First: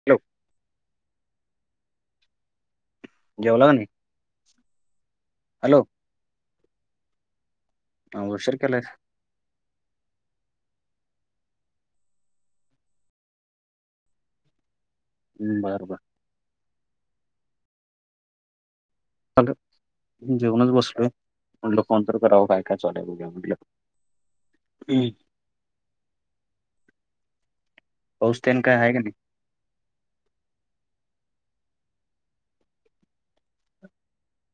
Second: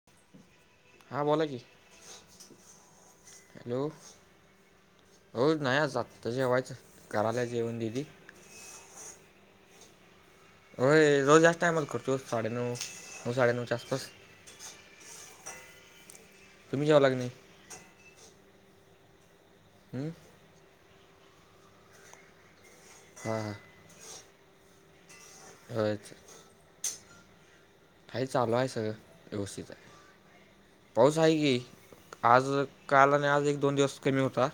न हा बोला की जेवला नाही हॅलो हो हॅलो नाही जात तसे व्हायच करालाच येऊन दिदी ह बषर केले हो रोज जास्त टायमात करतो साडेनऊ नऊ साडेनऊच्या आसपास हम्म बरोबर तुम्ही जावं लाग नाही हल हम्म जेवणच बसलोय म्हटलं फन तर करावं काय काय चालय बघ्या हां हां म्हटलं हम् अच का पाऊस चालू तेन आहे काय सगळं का नाही व्यवस्थित आहे पाऊस आहे की आज काल आणि आज एक दोन दिवस कमी होता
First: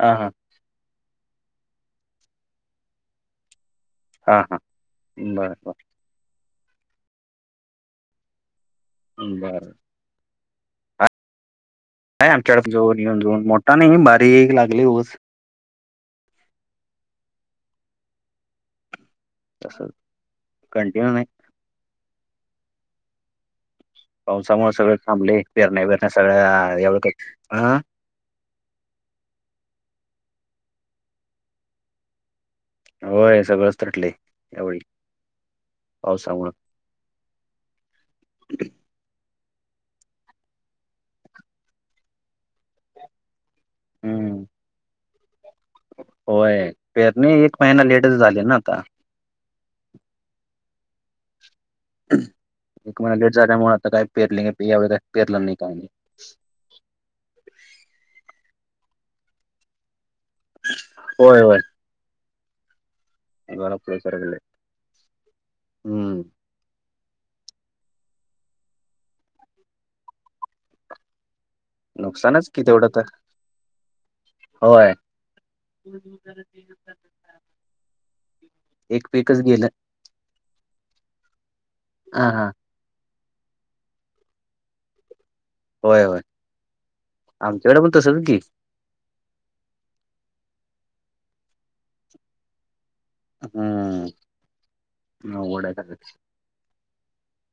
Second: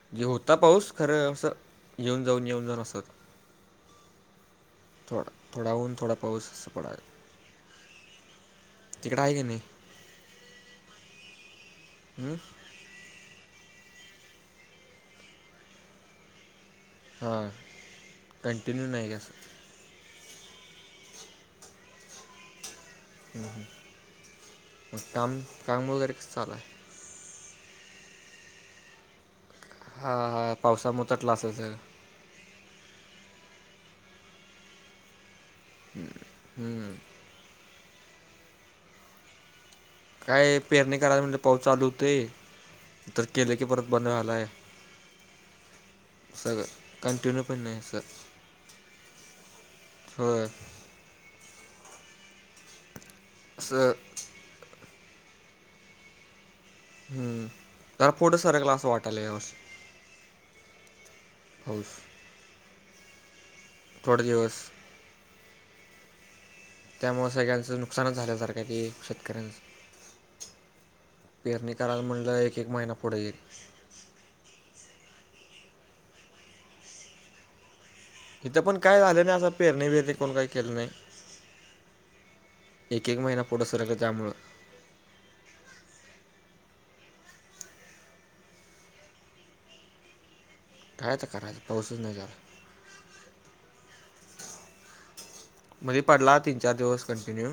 हा म्हे हा होता पाऊस खरं असं येऊन जाऊन येऊन जाऊन असत हा हा बर बर थोडाहून थोडा पाऊस अस पडाला तिकटाई कनी बर नाही आमच्याकड जऊन येऊन जाऊन मोठा नाही बारीक लागले ऊस हां कंटिन्यू नाही का स तस कंटिन्यू नाही हम् हम पावसामुळे सगळे थांबले फिरण्या विरण्या वगैरे कसं चालू आहे सगळ्या एवढं का हा हा पावसामुळेतटला असच होय सगळंच तटले यावेळी पावसामुळं हम्म [unintelligible] काय पेरणी करायला म्हणलं पाऊस चालू होते तर केले की परत बंद हम्म रालाय सगळं होय पेरणी कंटिन्यू एक पण नाही महिना स लेटच झाली ना आता हो एक महिना लेट झाल्यामुळे आता असं काय पेरले यावे काही पेरलं नाही काय नाही हम्म त्याला पुोटं सारकला असं वाटालंवस होय होय खौश हेला थोडे पुढेसरले दिवस हम्म त्यामुळें सगळ्यांचं नुकसानच झाल्यासारखं तेी शेतकऱ्यांचं पेरणी करायला म्हणलं नुकसानच एक कि एक तेवढं महिना तर पुढे येईल होय इिथं पण काय एक झालं नाही पीकच असं गेलं पेरणी बिरणी कोण काही केलं नाही ह हा एक एक महिना पुढं सरकला त्यामुळं होय होय आमच्याकड पण तसच की. काय तर करायचं पावसच नाही झालं हम्म अवघड आहे सगळं. मध्ये पडला तीन चार दिवस कंटिन्यू.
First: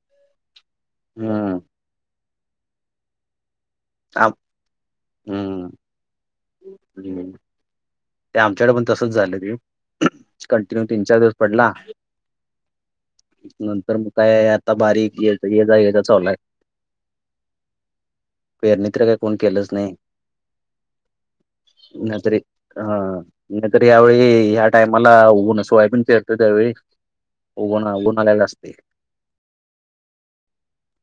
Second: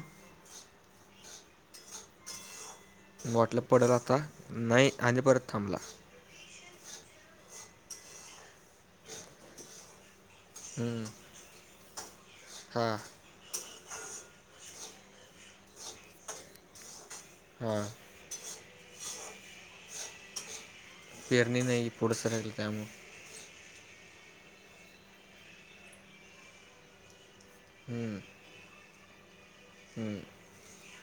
हम् वाटलं पडल आता आम नाही आणि परत थांबला. हम् ते आमच्याकडे पण तसच झालं ते कंटिन्यू तीन हम्म, चार दिवस पडला. हा नंतर मग काय आता बारीक ये जा ये जा चालू आहे. हा. पेरणीत्र काही कोण केलंच नाही पेरणी नाही पुढ नाहीतरी सरगल काम हा नाहीतर यावेळी ह्या टाइमाला उन सोय पण फिरतो त्यावेळी उगणा हम्म, उभनलेला असते हम्म.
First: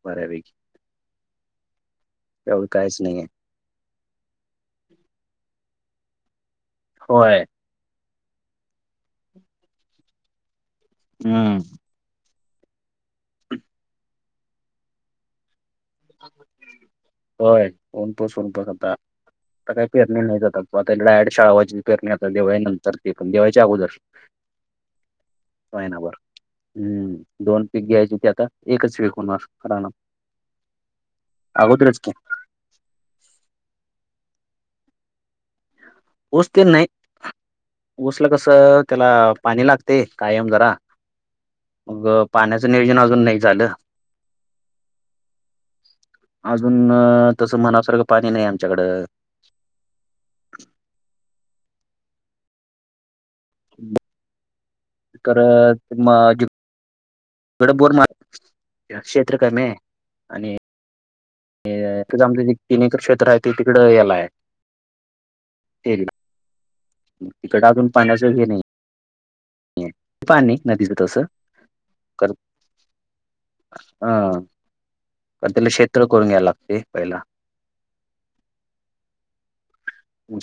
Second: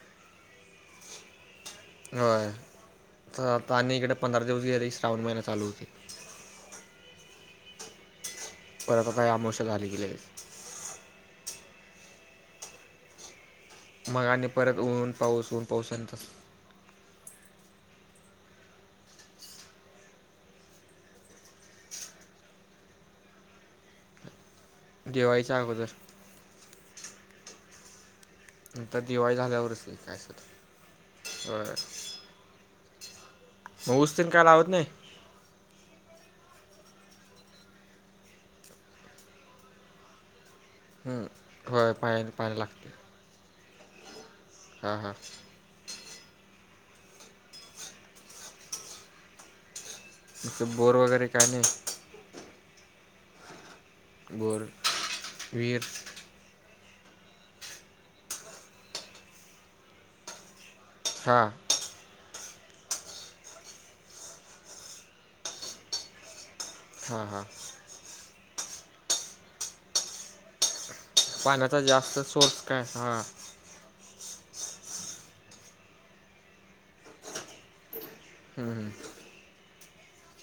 परावी हो आ आणि इकडे पंधरा दिवस गेले श्रावण महिना चालू होती होय. परत का आमोश झाले गेले. हम्म मग आणि परत ऊन पाऊस ऊन पाऊस तसं होय ऊनपाऊस हुता. आता का पेरणी नाही जात आता शाळावाची पेरणी आता दिवाळीच्या नंतर ते पण दिवाळीच्या अगोदर. दिवाळीच्या अगोदर सयनावरर हम्म दोन पीक घ्यायचेती आता. एकच नंतर पीक दिवाळी होणार झाल्यावरच रानात. आहे काय असंल ते. अगोदरच की मग ऊस तेन काय लावत नाही. ऊसतेन नाही ऊसल कसं त्याला पाणी लागते कायम जरा. हम्म. होय मग पाणी पाणी पाण्याचं लागते नियोजन अजून नाही झालं. हां हां. अजून तसं मनासारखं पाणी नाही आमच्याकडं. म्हे बोर वगैरे काय नाही. बोर विहीर करत मा डं बोर मार क्षेत्र कामे आणि हा. आमचं जे तिन एकर क्षेत्र आहे ते तिकडं येलाय. हां हां तिकड अजून पाण्याचं घ नाही पाणी नाही नदीच. पाण्याचा जास्त सोर्स काय हा हं प त्याला शेत्र करून घ्यायला लागते पहिला. हम् हम.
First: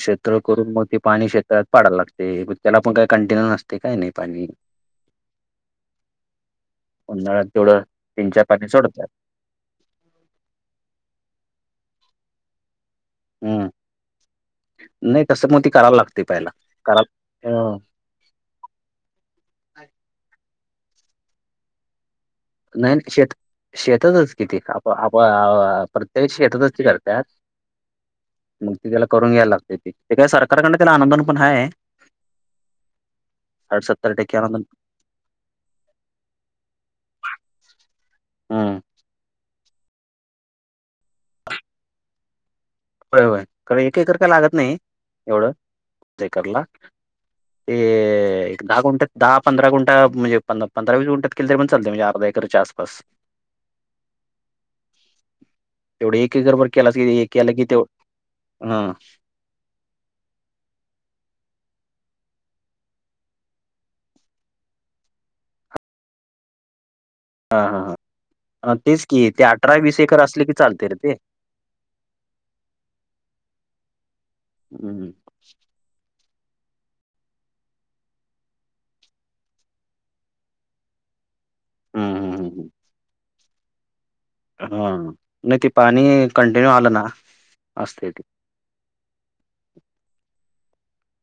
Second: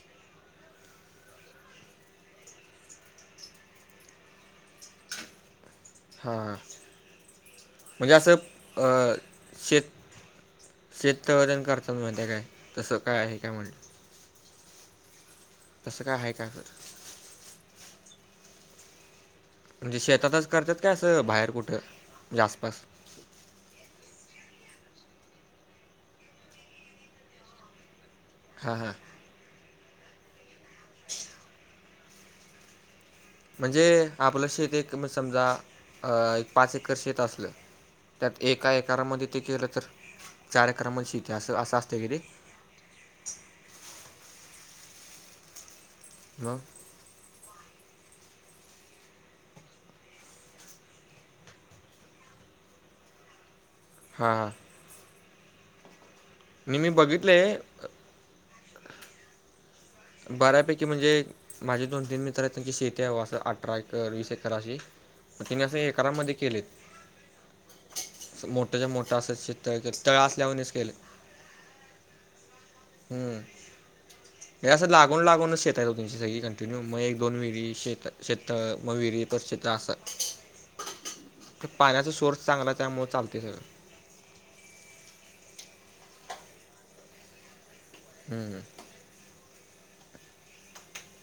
शेञ करून मग ते पाणी शेत्रात पाडायला लागतेय त्याला पण काही कंटिन्यू नसते काय नाही पाणी. हां उन्हाळ तेवढं म्हणजे तीन असं चार पाणी सोडतात. अ, शेत शेतवजन करतात माझ्या काय तसं काय आहे काय हम्म म्हणलं. नाही तस मग ती करायला तसं काय लागते आहे काय पहिला सर करायला. म्हणजे शेतातच करतात काय असं बाहेर कुठं? म्हणजे आसपास नाही शेत शेतातच किती आप प्रत्येकाची शेतातच ती करतात. मग हां ती हां त्याला करून घ्यायला लागते त ते काय सरकारकडन त्याला अनुदान पण नाही. म्हणजे सत्तर टक्के आपलं अनुदान. शेत एक समजा एक पाच एकर शेत असलं. त्यात एका हम्म एकाामध्ये ते केलं तर चार अकरा म्ह श इथे असं असं असते कि ते हो होय एकेकर काय लागत नाही मग एवढंेकरला ते एक दहा गुंटात दहा पंधरा गुंटा म्हणजे पंधरा वस गुंटात केलं तरी पण चालतय. अर्धा एकरच्या आसपास. हां. तेवढं, एक एकरबर मी मी केलास कि, ही बघितलं केलं आहे की त्यो, हा. बऱ्यापैकी म्हणजे, माझे दोन तीन मित्र आहेत. त्यांची शेती आहे. असं, अठरा एकर, वीस एकर अशी. मग तिने असं, एकरामध्ये केलेत. हां, हां, हां. असं, अ, मोठच्या तेच मोठा की असे ते शेततळ केलय. तळ एकर असले की असल्यावनीच चालते केलंय. रे ते. हम्म. हे असं हं, लागून -लागूनच शेत दो तनची सगळी कंटीन्यू. मग एक- दोन विहिरी. शेतं. शेत मग विहिरी. परत शेत असाय. [inaudible] त पाण्याचा हं, सोर्स चांगलाय, त्यामुळं चालतय, सगळं. हा. नाही ते पाणी, कंटिन्यू आलं ना. असते. हम् हम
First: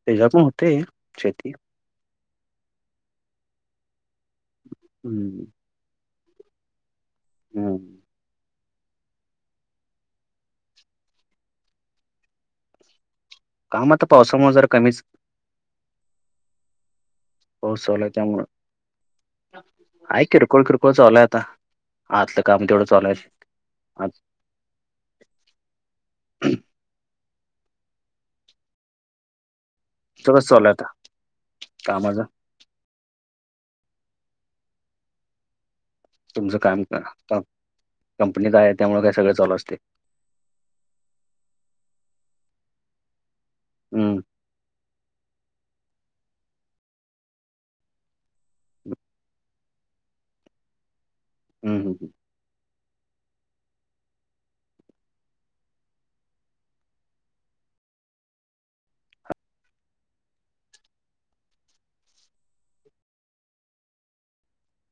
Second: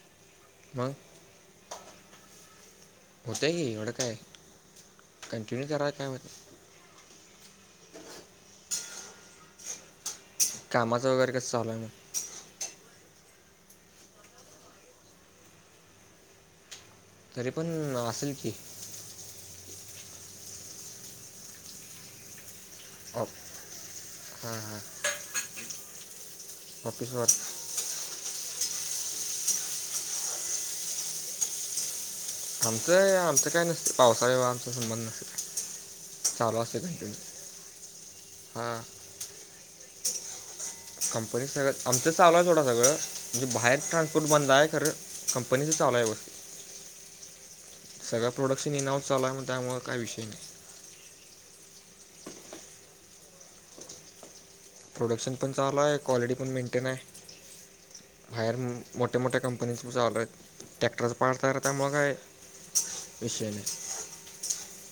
त्याच्या पण होते शेती. होतय की एवढं काय हं, कंटिन्यू करा काय म्हत. हम्म कामाचं वगैरे कस चालूय मग. हा, म आता पावसामुळ जरा कमीच. तरी हो पण [unintelligible] असेल त्यामुळं. की ऐक की खरं [unintelligible] आता. आतलं काम तेवढं चालूय, ऑफ आज. हां, हां. ऑफिसवर सगळंच चालूय आता, कामाचा. आमचं, आमचं काय नसत. पावसाळा येऊ आमचा संबंध नस तुमचं काम. कंपनीत आहे हा त्यामुळे, काय सगळं चालू असतय. कंपनी सगळं. आमचं चालूय सोडा सगळं. म्हणजे बाहेर हम्म ट्रान्सपोर्ट बंदाय खरं. कंपनीच चालूया वर्क. सगळ्या प्रोडक्शन इनाउस चालूय मग, त्यामुळं काय विषय नाही. हम्, हम, ह. प्रोडक्शन पण चालूय. क्वालिटी पण मेंटेनय. बाहेर मोठ्या- मोठ्या कंपनीज चालुयात. टॅक्टरच पार्ट त्यामुळं काय. विषय नाही.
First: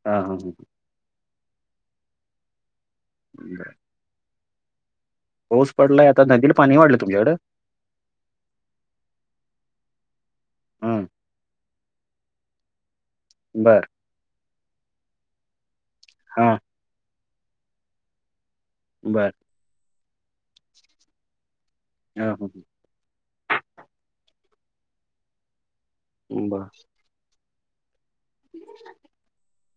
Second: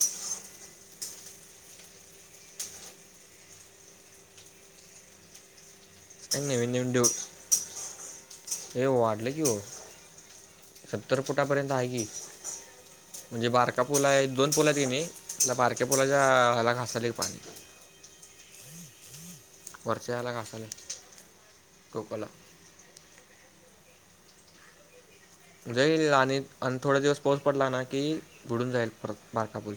हा, हा, हं. [unintelligible] पऊस पडलाय. आता नदीला नवीन - पाणी नवीन वाढलं डेऊ. तुमच्याकडं हे वाढले कि ओ. हम्म सत्तर फुटापर्यंत हाय की. म्हणजे बर बारका पुल हाय. दोन पुलायत किनाई. बारक्या पूलाच्या हा हला घासाल पाणी. बरं. वरच्या याला घासाले. टोकाला हा, ह. जाईल आणि, बर आणि थोडा दिवस पाऊस पडला ना की, बुडून जाईल परत बारका पूल.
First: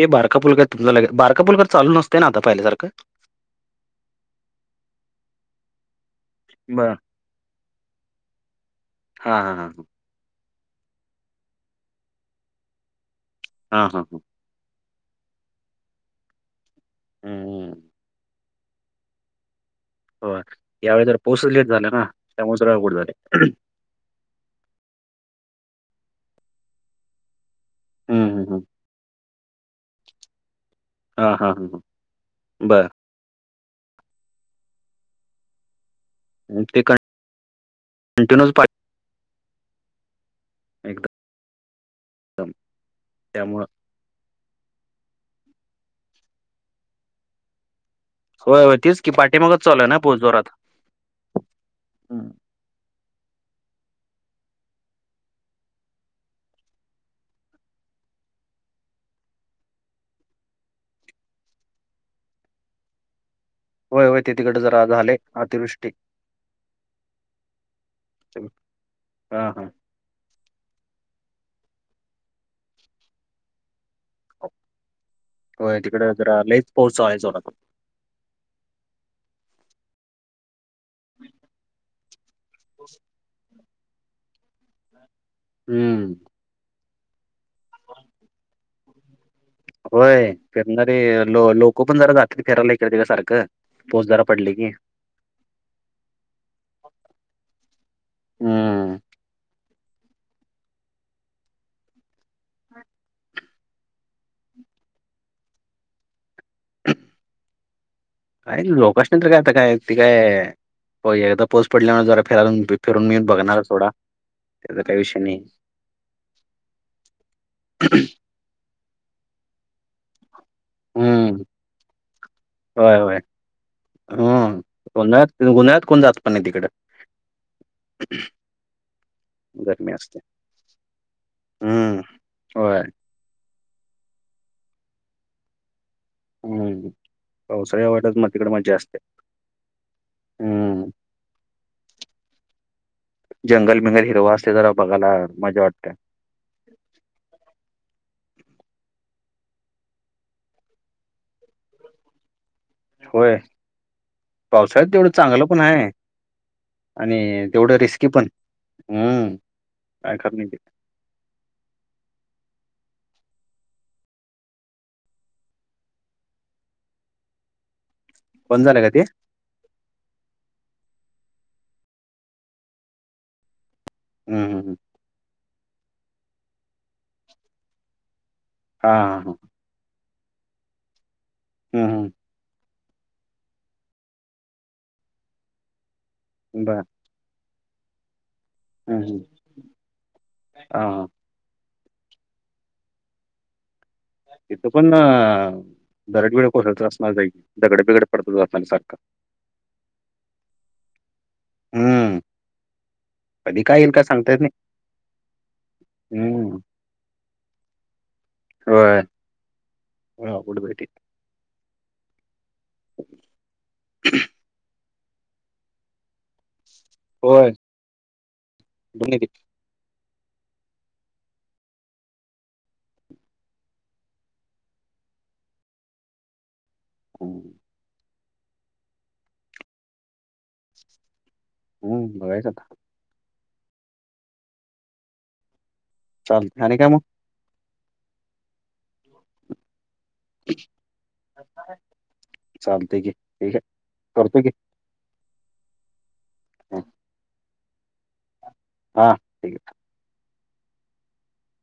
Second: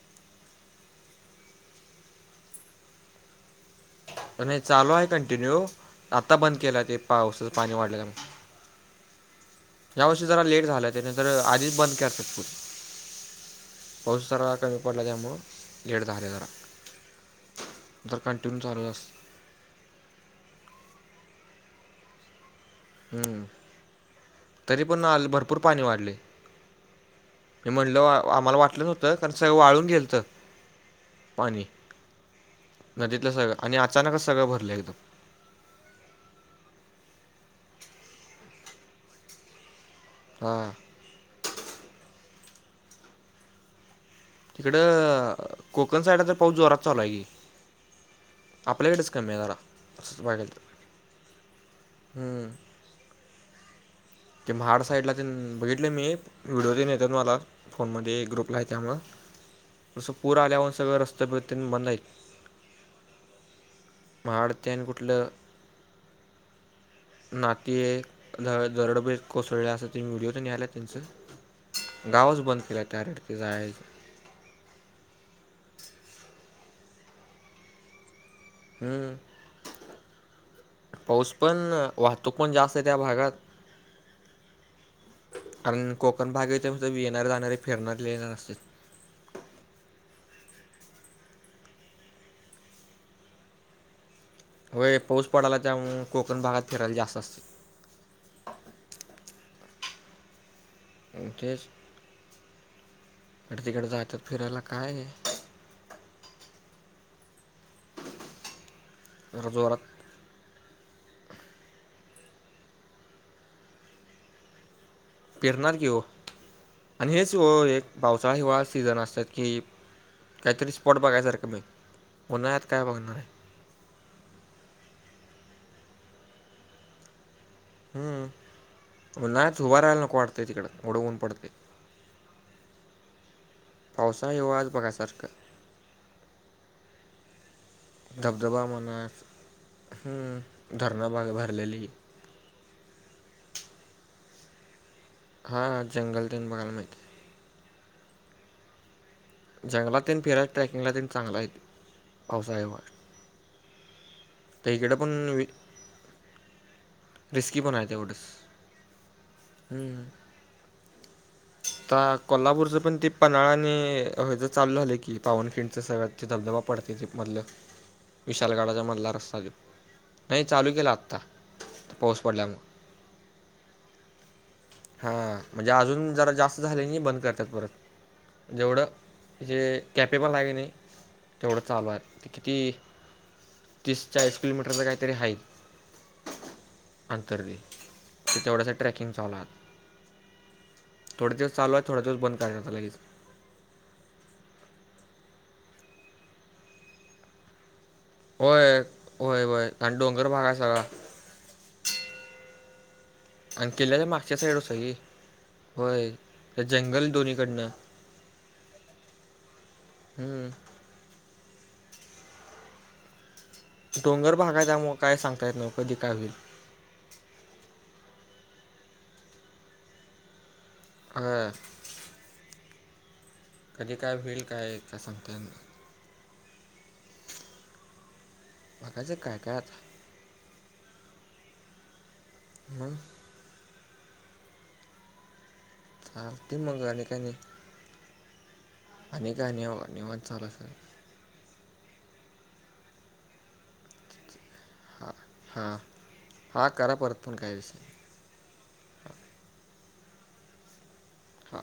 ते बारका पुल काय [unintelligible] बारका पुल तर चालू नसते ना आता पाहिल्यासारखं. नाही चालू आहे कंटिन्यू. आता बंद केला बर ते, पावसच पाणी वाढलं त्यामुळं. हा, हा, हा, हां. यावर्षी जरा लेट झाला. त्या नाही तर आधीच बंद करत्यात पूल. हा हा हा पाऊस जरा काय पडला त्यामुळं, लेट झाले जरा. हम्म जर कंटिन्यू चालूच अस हो. यावेळी जरा पाऊसच लेट झाला ना. त्यामुळे जरा अवघड हम्म. झाले. तरी पण आल, भरपूर पाणी वाढले. मी म्हटलं, वा हम्म हम्म आम्हाला हम्म वाटलं नव्हतं. कारण, सगळं वाळून गेलत. हा हा पाणी. हा बर नदीतलं सगळं. आणि अचानकच सगळं भरलं एकदम. [unintelligible] [unintelligible] [unintelligible] हा. दम. त्यामुळं. तिकडं, कोकण साईडला तर पाऊस जोरात चालूय की. होय होय तेच आपल्याकडच की कमीय जरा पाठीमागच चालू आहे ना तस पाऊस बघाय गेल जोरात तर हम्म ते महाड साईडला तेन बघितल मी व्हिडिओ तेन येत्यात मला फोनमध्ये ग्रुपला आहे त्यामुळं तसं पूर आल्यामुळं सगळें रस्ते तेन सगळं बंदयत. होय होय ते तिकडं जरा झालय अतिवृष्टी नाकी जरा दरड बिरड हां, हां. कोसळल्या. त्याच व्हिडिओ तेन याल्यात त्यांचं गावच बंद केल्या त्या रेडकीच हाय असं. होय तिकड जरा लयच पाऊस हाय चालू हम्म पाऊस पण वाहतूक पण जास्तय त्या भागात कारण हम्म. कोकण भाग येतोय म्हणतो येणारी जाणारी फिरणारी लय जण असत्यात. होय फिरणारे लो लोक पण जरा जातील फिरायला इकडं तिकडं सारखं पोच जरा पडले की. होय पाऊस पडायला त्यामुळ कोकण भागात फिरायला जास्त असत. हम्म तेच इकड तिकड जायाच फिरायला काय काय लोकशनी तर काय जरा आता काय जोरात ते काय हो एकदा पोऊस पडल्यामुळे जरा फिरून फिरून मी बघणार थोडा त्याजा काही विषय नाही. पेरणार की हो आणि हेच ओ एक पावसाळा हिवाळा सीझन असत्यात की काहीतरी स्पॉट हम्म. बघायसारखं मी उन्हाळ्यात काय बघणारे. हम्म उन्हाळ्यात उन्हाळ्यात कोण जात पण नाही तिकड हम्म उन्हाळ्यात उभा गरमी राहायला नको असते. वाटतय तिकडं येवढ ऊन पडतय. हम्म. होय. पावसा हिवळ्यात बघसारखं हम्म पावसाळ्या वाट्यात म तिकड धबधबा मज्जा असत्या. म्हणा हम्म धरणा बाग भरलेली जंगलबिगल हिरव असतय जरा बघायला. मजा हा हा वाटते. जंगल तेन बघायला मिळतंय. जंगलात तेन फिरायला ट्रॅकिंगला तेन चांगलयत पावसाळ्या होय पावसाळ्यात तेवढं पण चांगलं पणय आणि पण तेवढं आहे रिस्की तेवढंच पण हम्म हम्म काय खर नाही तिथं आता कोल्हापूरचं पण ते पन्हाळा आणि ह्याज चालू झालंय की पावनखिंच सगळ्यात धबधबा पडतय ते मधलं बंद झालं विशालगडाच्या का ते मधला रस्ता त्यो नाही चालू केला आत्ता पाऊस पडल्यामुळं हम हम हम हा म्हणजे अजून जरा जास्त झालनी बंद करत्यात परत जेवढं हा हा हा जे कॅपेबल आहे किनी तेवढं हम्म चालूय. हम्म ते किती तीस चाळीस किलोमीटरचा काहीतरी हाय. बर. अंतर ते तेवढ्यासा हम्म ट्रॅकिंग हम्म चालूय हा हा थोडे दिवस चालूय थोडे दिवस बंद करायच आता लगेच. तिथं पण दरड बिरड कोसळतच असणार दगड बिगड पडतच असणार होय सारखं होय होय आन डोंगर भागय सगळा हम्म कधी अंन काय येईल काय किल्याचा सांगता मागच्या येत नाही साईड ओ सगळी हम्म होय जंगल दोन्हीकडनं होय हम्म [unintelligible] डोंगर भागय त्यामुळ काय सांगता येत नाही ओ कधी काय होईल. होय [unintelligible] होय. कधी काय होईल काय काय सांगता येत नाई [inaudible] बघायचं काय काय आता हो बघायचं आता म [unintelligible] काय चालतंय आणि नाही मग आणि काय नि निवांत [unintelligible] चालतय की ठीक आहे करतोय की हां हां हा करा परत फोन काय विषय नाही. हा ठीक आहे. हा.